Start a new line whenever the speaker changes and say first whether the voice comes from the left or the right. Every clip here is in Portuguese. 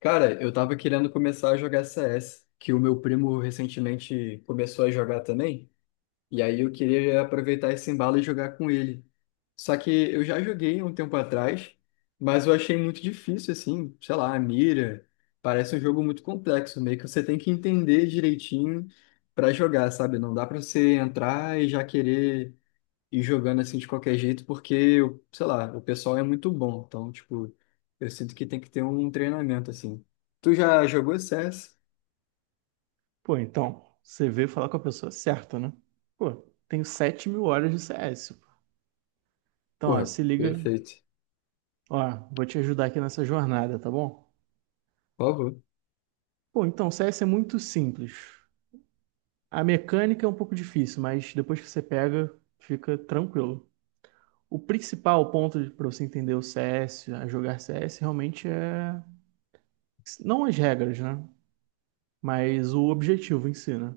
left: Cara, eu tava querendo começar a jogar CS, que o meu primo recentemente começou a jogar também, e aí eu queria aproveitar esse embalo e jogar com ele. Só que eu já joguei um tempo atrás, mas eu achei muito difícil, assim, sei lá, a mira. Parece um jogo muito complexo, meio que você tem que entender direitinho pra jogar, sabe? Não dá pra você entrar e já querer e jogando assim de qualquer jeito, porque, eu, sei lá, o pessoal é muito bom. Então, tipo, eu sinto que tem que ter um treinamento assim. Tu já jogou CS?
right: Pô, então, você veio falar com a pessoa certa, né? Pô, tenho 7.000 horas de CS, pô. Então, ó,
left: Porra,
right: se liga.
left: perfeito.
right: Ó, vou te ajudar aqui nessa jornada, tá bom?
left: Por favor.
right: Pô, então, CS é muito simples. A mecânica é um pouco difícil, mas depois que você pega, fica tranquilo. O principal ponto para você entender o CS, a jogar CS, realmente é. Não as regras, né? Mas o objetivo em si, né?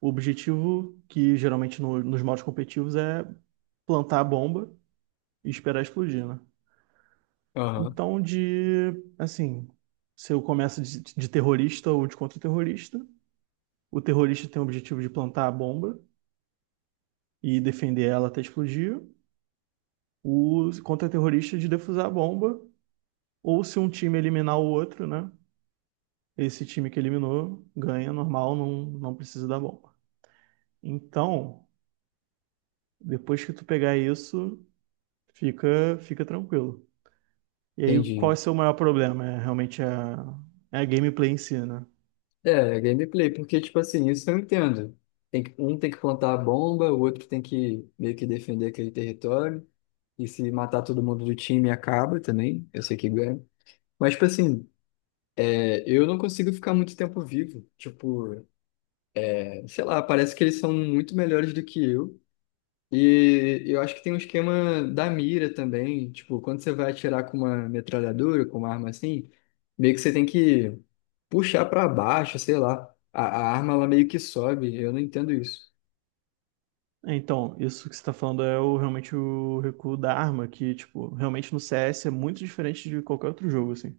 right: O objetivo que geralmente nos modos competitivos é plantar a bomba e esperar explodir, né?
left: Aham,
right: Então, de, assim, se eu começo de terrorista ou de contra-terrorista, o terrorista tem o objetivo de plantar a bomba e defender ela até explodir, o contra-terrorista de defusar a bomba, ou se um time eliminar o outro, né? Esse time que eliminou ganha normal, não precisa da bomba. Então, depois que tu pegar isso, fica tranquilo. E aí, qual é
left: entendi.
right: o seu maior problema? É a gameplay em si, né?
left: É, é gameplay, porque, tipo assim, isso eu entendo. Tem que, um tem que plantar a bomba, o outro tem que meio que defender aquele território. E se matar todo mundo do time, acaba também. Eu sei que ganha. Mas, tipo assim, eu não consigo ficar muito tempo vivo. Tipo, sei lá, parece que eles são muito melhores do que eu. E eu acho que tem um esquema da mira também. Tipo, quando você vai atirar com uma metralhadora, com uma arma assim, meio que você tem que puxar pra baixo, sei lá. A arma ela meio que sobe. Eu não entendo isso.
right: É, então, isso que você tá falando é o, realmente o recuo da arma, que, tipo, realmente no CS é muito diferente de qualquer outro jogo, assim.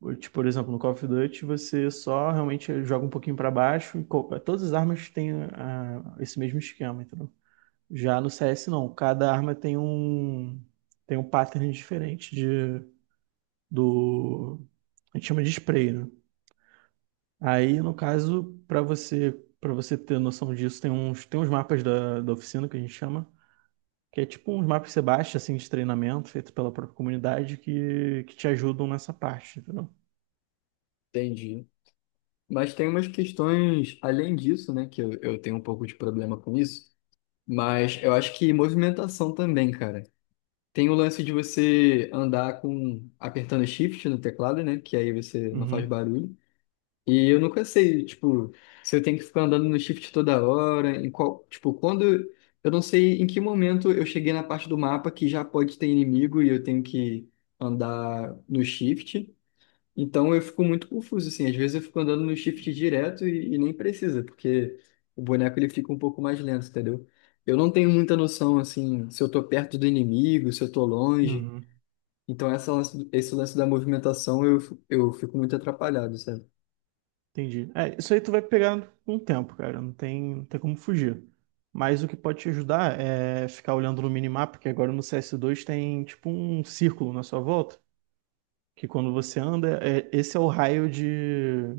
right: Ou, tipo, por exemplo, no Call of Duty você só realmente joga um pouquinho pra baixo e todas as armas têm esse mesmo esquema, entendeu? Já no CS não, cada arma tem tem um pattern diferente de do a gente chama de spray, né? Aí, no caso, pra você para você ter noção disso, tem uns mapas da oficina que a gente chama. Que é tipo uns mapas que você baixa, assim, de treinamento, feito pela própria comunidade, que te ajudam nessa parte, entendeu?
left: Entendi. Mas tem umas questões além disso, né? Que eu tenho um pouco de problema com isso. Mas eu acho que movimentação também, cara. Tem o lance de você andar com apertando shift no teclado, né? Que aí você não faz
right: Uhum.
left: barulho. E eu nunca sei, tipo, se eu tenho que ficar andando no shift toda hora, em qual, tipo, quando eu não sei em que momento eu cheguei na parte do mapa que já pode ter inimigo e eu tenho que andar no shift. Então eu fico muito confuso assim, às vezes eu fico andando no shift direto e nem precisa, porque o boneco ele fica um pouco mais lento, entendeu? Eu não tenho muita noção assim, se eu tô perto do inimigo, se eu tô longe.
right: uhum.
left: Então esse lance da movimentação eu fico muito atrapalhado, sabe?
right: Entendi. É, isso aí tu vai pegar com o tempo, cara. Não tem como fugir. Mas o que pode te ajudar é ficar olhando no minimapa, que agora no CS2 tem tipo um círculo na sua volta, que quando você anda, esse é o raio de,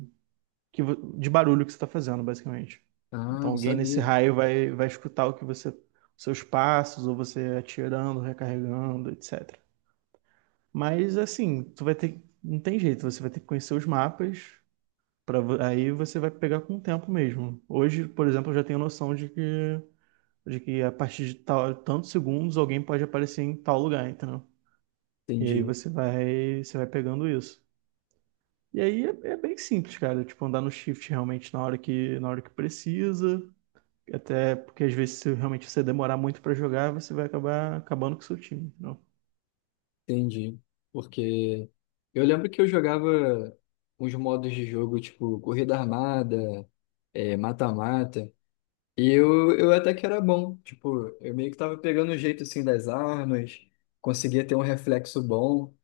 right: que de barulho que você está fazendo, basicamente.
left: Ah,
right: Então
left: não
right: alguém nesse
left: sabia.
right: raio vai escutar o que você, seus passos, ou você atirando, recarregando, etc. Mas assim, tu vai ter, não tem jeito, você vai ter que conhecer os mapas para aí você vai pegar com o tempo mesmo. Hoje, por exemplo, eu já tenho noção de que a partir de tal, tantos segundos alguém pode aparecer em tal lugar, entendeu? E aí
left: Entendi,
right: você vai pegando isso. E aí é bem simples, cara, tipo andar no shift realmente na hora que precisa. Até porque às vezes se realmente você demorar muito pra jogar, você vai acabar acabando com o seu time. Não.
left: entendi. Porque eu lembro que eu jogava uns modos de jogo, tipo corrida armada, mata-mata, e eu até que era bom. Tipo, eu meio que tava pegando o jeito assim das armas, conseguia ter um reflexo bom,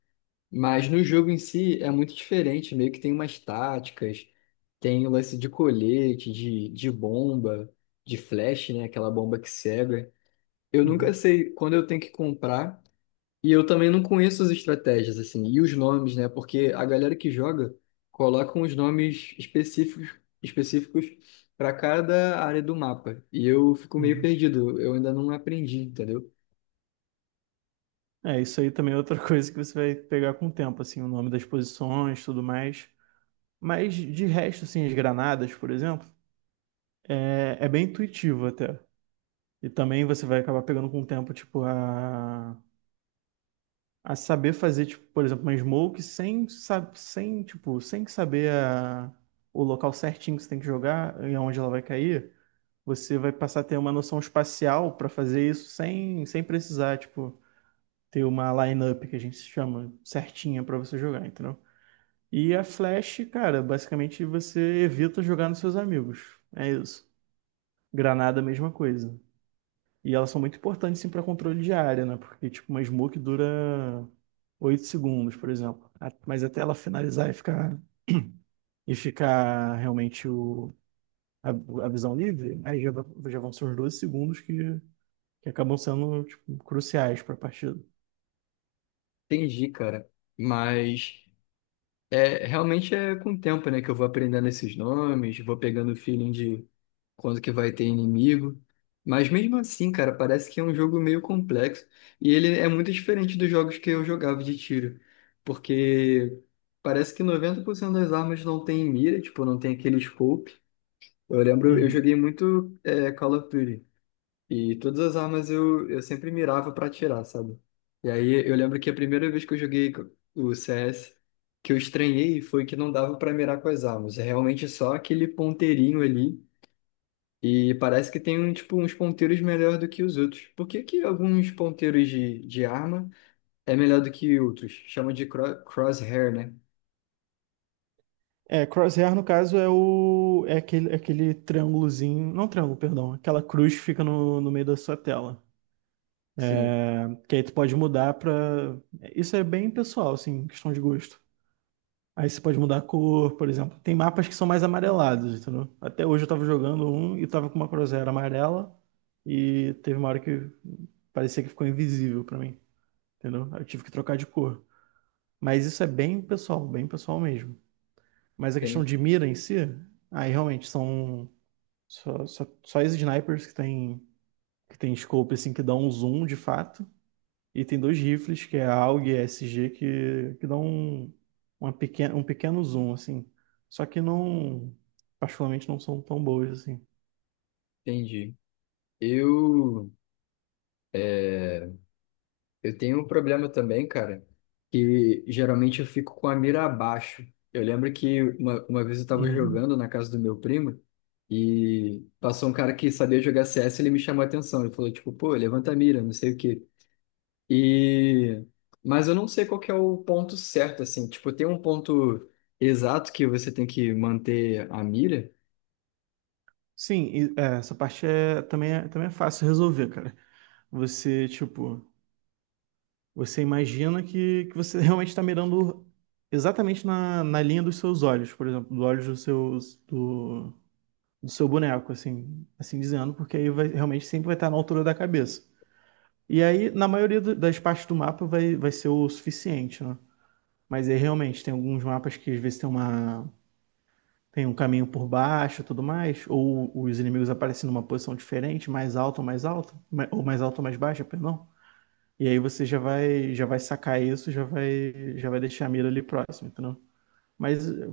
left: mas no jogo em si é muito diferente, meio que tem umas táticas, tem o lance de colete, de bomba, de flash, né? Aquela bomba que cega. Eu nunca
right: Uhum,
left: sei quando eu tenho que comprar. E eu também não conheço as estratégias, assim, e os nomes, né? Porque a galera que joga coloca uns nomes específicos para cada área do mapa. E eu fico meio
right: uhum.
left: perdido, eu ainda não aprendi, entendeu?
right: É, isso aí também é outra coisa que você vai pegar com o tempo, assim, o nome das posições, tudo mais. Mas de resto, assim, as granadas, por exemplo, é, é bem intuitivo até. E também você vai acabar pegando com o tempo, tipo, a saber fazer, tipo, por exemplo, uma smoke sem, tipo, sem saber o local certinho que você tem que jogar e aonde ela vai cair. Você vai passar a ter uma noção espacial para fazer isso sem, sem precisar, tipo, ter uma line up que a gente chama certinha para você jogar, entendeu? E a Flash, cara, basicamente você evita jogar nos seus amigos. É isso. Granada, mesma coisa. E elas são muito importantes, sim, para controle de área, né? Porque, tipo, uma smoke dura 8 segundos, por exemplo. Mas até ela finalizar e ficar realmente a visão livre, já vão ser uns 12 segundos que acabam sendo tipo cruciais para a partida.
left: Entendi, cara. Mas. É, realmente é com o tempo, né, que eu vou aprendendo esses nomes, vou pegando o feeling de quando que vai ter inimigo. Mas mesmo assim, cara, parece que é um jogo meio complexo. E ele é muito diferente dos jogos que eu jogava de tiro. Porque parece que 90% das armas não tem mira, tipo, não tem aquele scope. Eu lembro, eu
right: Uhum.
left: joguei muito Call of Duty. E todas as armas eu sempre mirava pra atirar, sabe? E aí eu lembro que a primeira vez que eu joguei o CS, que eu estranhei foi que não dava pra mirar com as armas. É realmente só aquele ponteirinho ali. E parece que tem um, tipo, uns ponteiros melhor do que os outros. Por que que alguns ponteiros de arma é melhor do que outros? Chama de crosshair, né?
right: É, crosshair no caso é o é aquele triângulozinho, não triângulo, perdão, aquela cruz que fica no meio da sua tela.
left: Sim,
right: É, que aí tu pode mudar para isso é bem pessoal, assim, questão de gosto. Aí você pode mudar a cor, por exemplo. Tem mapas que são mais amarelados, entendeu? Até hoje eu tava jogando um e tava com uma crosshair amarela e teve uma hora que parecia que ficou invisível para mim, entendeu? Aí eu tive que trocar de cor. Mas isso é bem pessoal mesmo. Mas a questão
left: tem,
right: de mira em si, aí realmente são só as snipers que que tem scope assim, que dão um zoom de fato. E tem dois rifles, que é a AUG e a SG, que dão uma pequena, um pequeno zoom, assim. Só que não, particularmente, não são tão boas, assim.
left: entendi. Eu. eh, Eu tenho um problema também, cara, que geralmente eu fico com a mira abaixo. Eu lembro que uma vez eu tava
right: Uhum.
left: jogando na casa do meu primo e passou um cara que sabia jogar CS e ele me chamou a atenção. Ele falou, tipo, pô, levanta a mira, não sei o quê. E... Mas eu não sei qual que é o ponto certo, assim. Tipo, tem um ponto exato que você tem que manter a mira?
right: Sim, é, essa parte também, também é fácil resolver, cara. Você, tipo, Você imagina que você realmente está mirando exatamente na linha dos seus olhos, por exemplo, dos olhos do seu, do, do seu boneco, assim, assim dizendo, porque aí vai, realmente sempre vai estar na altura da cabeça. E aí, na maioria das partes do mapa, vai ser o suficiente, né? Mas aí realmente tem alguns mapas que às vezes tem tem um caminho por baixo e tudo mais, ou os inimigos aparecem numa posição diferente, mais alta ou mais alta, ma- ou mais alta ou mais baixa, perdão. E aí já vai sacar isso, já vai deixar a mira ali próximo, entendeu? Mas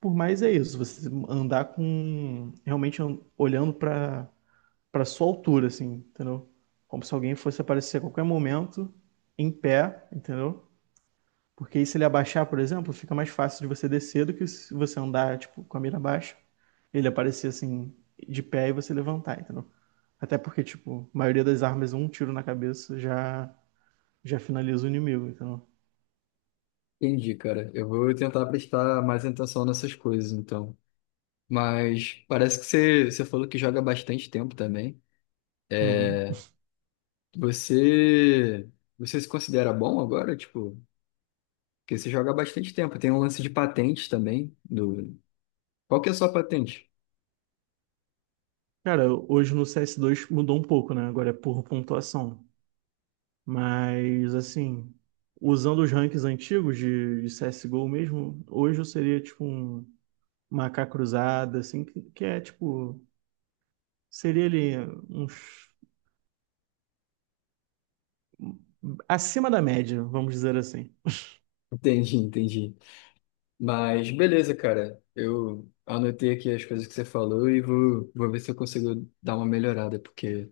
right: por mais é isso, você andar com realmente olhando para sua altura, assim, entendeu? Como se alguém fosse aparecer a qualquer momento em pé, entendeu? Porque aí se ele abaixar, por exemplo, fica mais fácil de você descer do que se você andar tipo com a mira baixa, ele aparecer assim de pé e você levantar, entendeu? Até porque tipo, a maioria das armas um tiro na cabeça já finaliza o inimigo, entendeu?
left: Entendi, cara. Eu vou tentar prestar mais atenção nessas coisas, então. Mas parece que você falou que joga há bastante tempo também.
right: Uhum.
left: Você, você se considera bom agora? Tipo, porque você joga há bastante tempo. Tem um lance de patente também. Do... Qual que é a sua patente?
right: Cara, hoje no CS2 mudou um pouco, né? Agora é por pontuação. Mas, assim, usando os ranks antigos de CSGO mesmo, hoje eu seria tipo um macaco cruzada, assim, que é tipo. Seria ali uns, acima da média, vamos dizer assim.
left: Entendi, entendi. Mas beleza, cara. Eu anotei aqui as coisas que você falou e vou ver se eu consigo dar uma melhorada, porque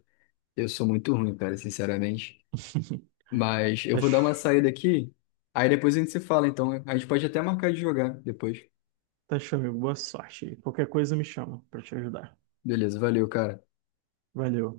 left: eu sou muito ruim, cara, sinceramente. Mas eu
right: Tá,
left: vou dar uma
right: ch-
left: saída aqui, aí depois a gente se fala, então. A gente pode até marcar de jogar depois.
right: tá, amigo. Boa sorte aí. Qualquer coisa me chama pra te ajudar.
left: Beleza, valeu, cara.
right: Valeu.